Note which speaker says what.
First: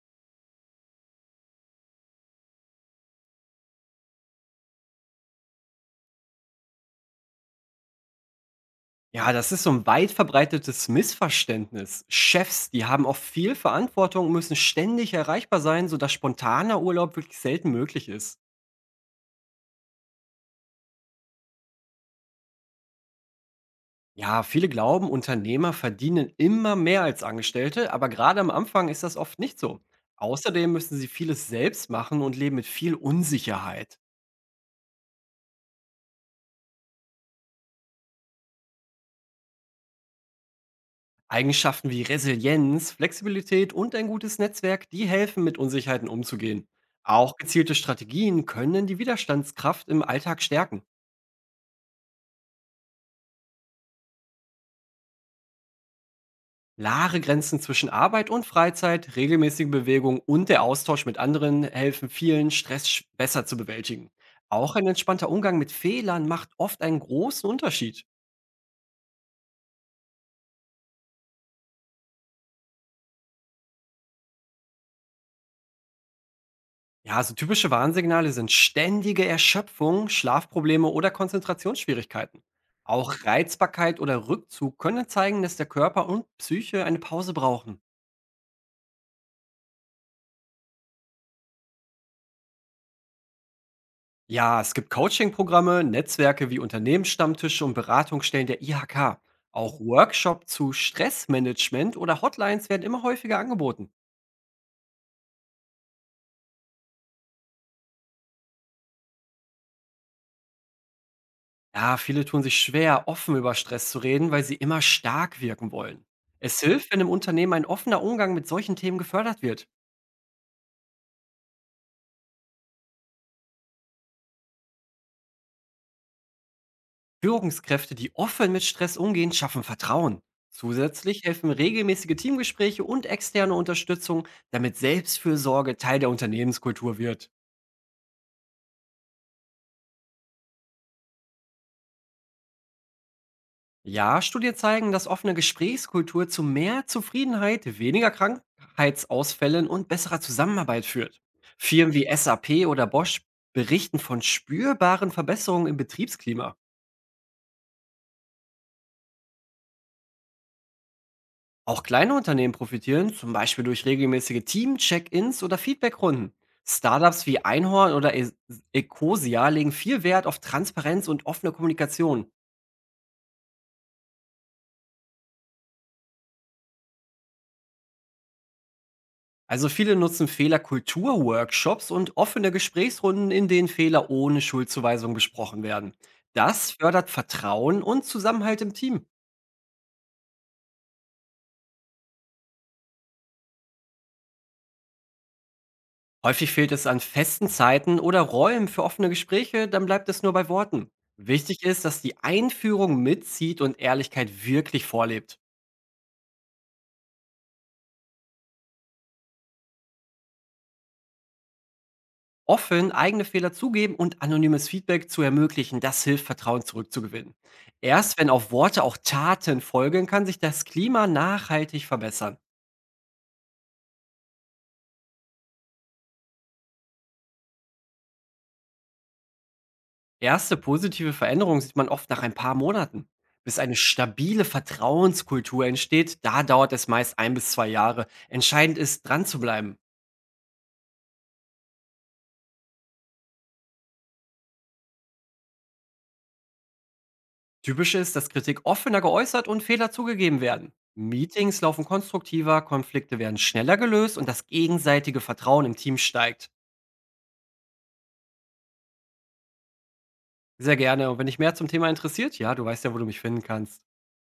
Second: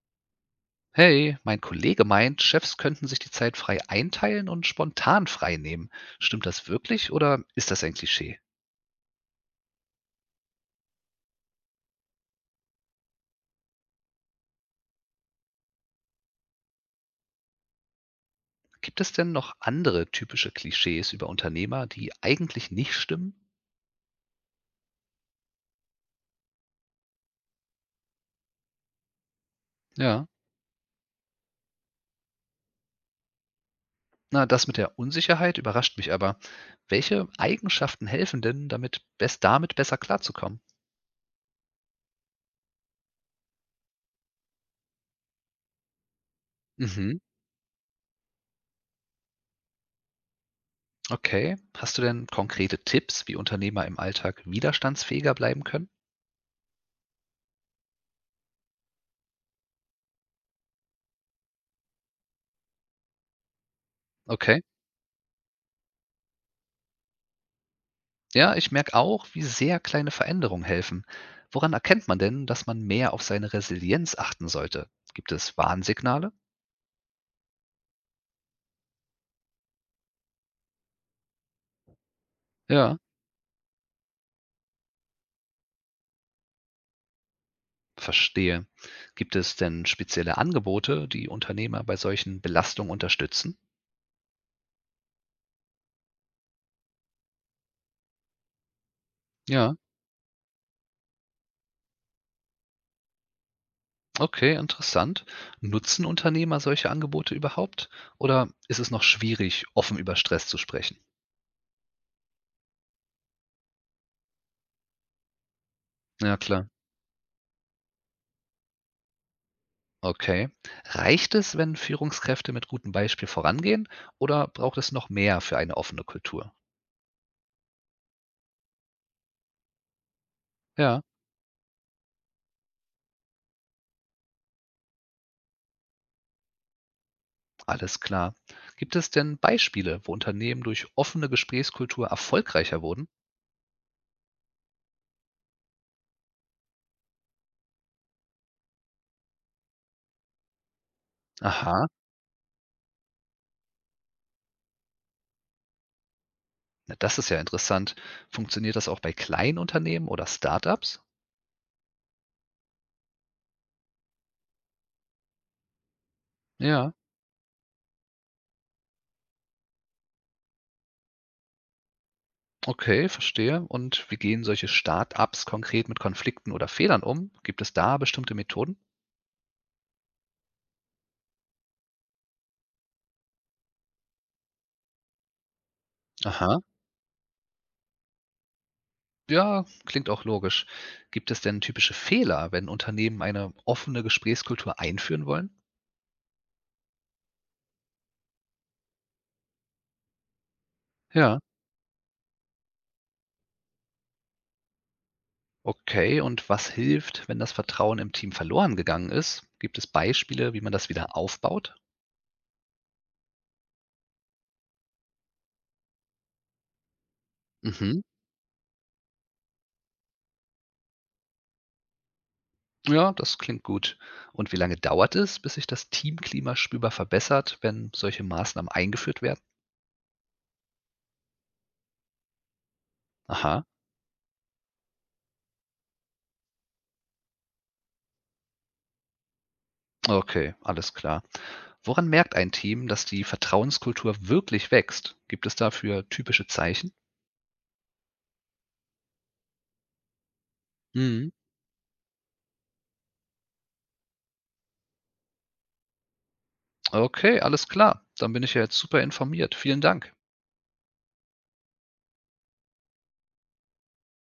Speaker 1: Hey, mein Kollege meint, Chefs könnten sich die Zeit frei einteilen und spontan frei nehmen. Stimmt das wirklich oder ist das ein Klischee?
Speaker 2: Ja, das ist so ein weit verbreitetes Missverständnis. Chefs, die haben oft viel Verantwortung und müssen ständig erreichbar sein, sodass spontaner Urlaub wirklich selten möglich ist.
Speaker 1: Gibt es denn noch andere typische Klischees über Unternehmer, die eigentlich nicht stimmen?
Speaker 2: Ja, viele glauben, Unternehmer verdienen immer mehr als Angestellte, aber gerade am Anfang ist das oft nicht so.
Speaker 1: Ja,
Speaker 2: Außerdem müssen sie vieles selbst machen und leben mit viel Unsicherheit.
Speaker 1: na, das mit der Unsicherheit überrascht mich aber. Welche Eigenschaften helfen denn, damit besser klarzukommen?
Speaker 2: Eigenschaften wie Resilienz, Flexibilität und ein gutes Netzwerk, die helfen, mit Unsicherheiten umzugehen.
Speaker 1: Mhm,
Speaker 2: Auch gezielte Strategien können die Widerstandskraft im Alltag stärken.
Speaker 1: okay. Hast du denn konkrete Tipps, wie Unternehmer im Alltag widerstandsfähiger bleiben können?
Speaker 2: Klare Grenzen zwischen Arbeit und Freizeit, regelmäßige Bewegung und der Austausch mit anderen helfen vielen, Stress besser zu bewältigen.
Speaker 1: Okay.
Speaker 2: Auch ein entspannter Umgang mit Fehlern macht oft einen großen Unterschied.
Speaker 1: Ja, ich merke auch, wie sehr kleine Veränderungen helfen. Woran erkennt man denn, dass man mehr auf seine Resilienz achten sollte? Gibt es Warnsignale?
Speaker 2: Ja, also typische Warnsignale sind ständige Erschöpfung, Schlafprobleme oder Konzentrationsschwierigkeiten.
Speaker 1: Ja,
Speaker 2: Auch Reizbarkeit oder Rückzug können zeigen, dass der Körper und Psyche eine Pause brauchen.
Speaker 1: verstehe. Gibt es denn spezielle Angebote, die Unternehmer bei solchen Belastungen unterstützen?
Speaker 2: Ja, es gibt Coaching-Programme, Netzwerke wie Unternehmensstammtische und Beratungsstellen der IHK.
Speaker 1: Ja,
Speaker 2: Auch Workshops zu Stressmanagement oder Hotlines werden immer häufiger angeboten.
Speaker 1: okay, interessant. Nutzen Unternehmer solche Angebote überhaupt? Oder ist es noch schwierig, offen über Stress zu sprechen?
Speaker 2: Ja, viele tun sich schwer, offen über Stress zu reden, weil sie immer stark wirken wollen.
Speaker 1: Ja,
Speaker 2: Es
Speaker 1: klar.
Speaker 2: hilft, wenn im Unternehmen ein offener Umgang mit solchen Themen gefördert wird.
Speaker 1: Okay. Reicht es, wenn Führungskräfte mit gutem Beispiel vorangehen? Oder braucht es noch mehr für eine offene Kultur?
Speaker 2: Führungskräfte, die offen mit Stress umgehen, schaffen Vertrauen.
Speaker 1: Ja,
Speaker 2: Zusätzlich helfen regelmäßige Teamgespräche und externe Unterstützung, damit Selbstfürsorge Teil der Unternehmenskultur wird.
Speaker 1: alles klar. Gibt es denn Beispiele, wo Unternehmen durch offene Gesprächskultur erfolgreicher wurden?
Speaker 2: Ja, Studien zeigen, dass offene Gesprächskultur zu mehr Zufriedenheit, weniger Krankheitsausfällen und besserer Zusammenarbeit führt.
Speaker 1: Aha,
Speaker 2: Firmen wie SAP oder Bosch berichten von spürbaren Verbesserungen im Betriebsklima.
Speaker 1: na, das ist ja interessant. Funktioniert das auch bei kleinen Unternehmen oder Startups?
Speaker 2: Auch kleine Unternehmen profitieren, zum Beispiel durch regelmäßige Team-Check-ins oder Feedbackrunden.
Speaker 1: Ja,
Speaker 2: Startups wie Einhorn oder Ecosia legen viel Wert auf Transparenz und offene Kommunikation.
Speaker 1: okay, verstehe. Und wie gehen solche Startups konkret mit Konflikten oder Fehlern um? Gibt es da bestimmte Methoden?
Speaker 2: Also viele nutzen Fehlerkultur-Workshops und offene Gesprächsrunden, in denen Fehler ohne Schuldzuweisung besprochen werden.
Speaker 1: Aha.
Speaker 2: Das fördert Vertrauen und Zusammenhalt im Team.
Speaker 1: Ja, klingt auch logisch. Gibt es denn typische Fehler, wenn Unternehmen eine offene Gesprächskultur einführen wollen?
Speaker 2: Häufig fehlt es an festen Zeiten oder Räumen für offene Gespräche, dann bleibt es nur bei Worten.
Speaker 1: Ja.
Speaker 2: Wichtig ist, dass die Einführung mitzieht und Ehrlichkeit wirklich vorlebt.
Speaker 1: Okay, und was hilft, wenn das Vertrauen im Team verloren gegangen ist? Gibt es Beispiele, wie man das wieder aufbaut?
Speaker 2: Offen eigene Fehler zugeben und anonymes Feedback zu ermöglichen, das hilft, Vertrauen zurückzugewinnen.
Speaker 1: Mhm.
Speaker 2: Erst wenn auf Worte auch Taten folgen, kann sich das Klima nachhaltig verbessern.
Speaker 1: Ja, das klingt gut. Und wie lange dauert es, bis sich das Teamklima spürbar verbessert, wenn solche Maßnahmen eingeführt werden?
Speaker 2: Erste positive Veränderungen sieht man oft nach ein paar Monaten. Bis
Speaker 1: Aha,
Speaker 2: eine stabile Vertrauenskultur entsteht, da dauert es meist ein bis zwei Jahre. Entscheidend ist, dran zu bleiben.
Speaker 1: okay, alles klar. Woran merkt ein Team, dass die Vertrauenskultur wirklich wächst? Gibt es dafür typische Zeichen?
Speaker 2: Typisch ist, dass Kritik offener geäußert und Fehler zugegeben werden.
Speaker 1: Mhm.
Speaker 2: Meetings laufen konstruktiver, Konflikte werden schneller gelöst und das gegenseitige Vertrauen im Team steigt.
Speaker 1: Okay, alles klar. Dann bin ich ja jetzt super informiert. Vielen Dank.
Speaker 2: Sehr gerne. Und wenn dich mehr zum Thema interessiert, ja, du weißt ja, wo du mich finden kannst.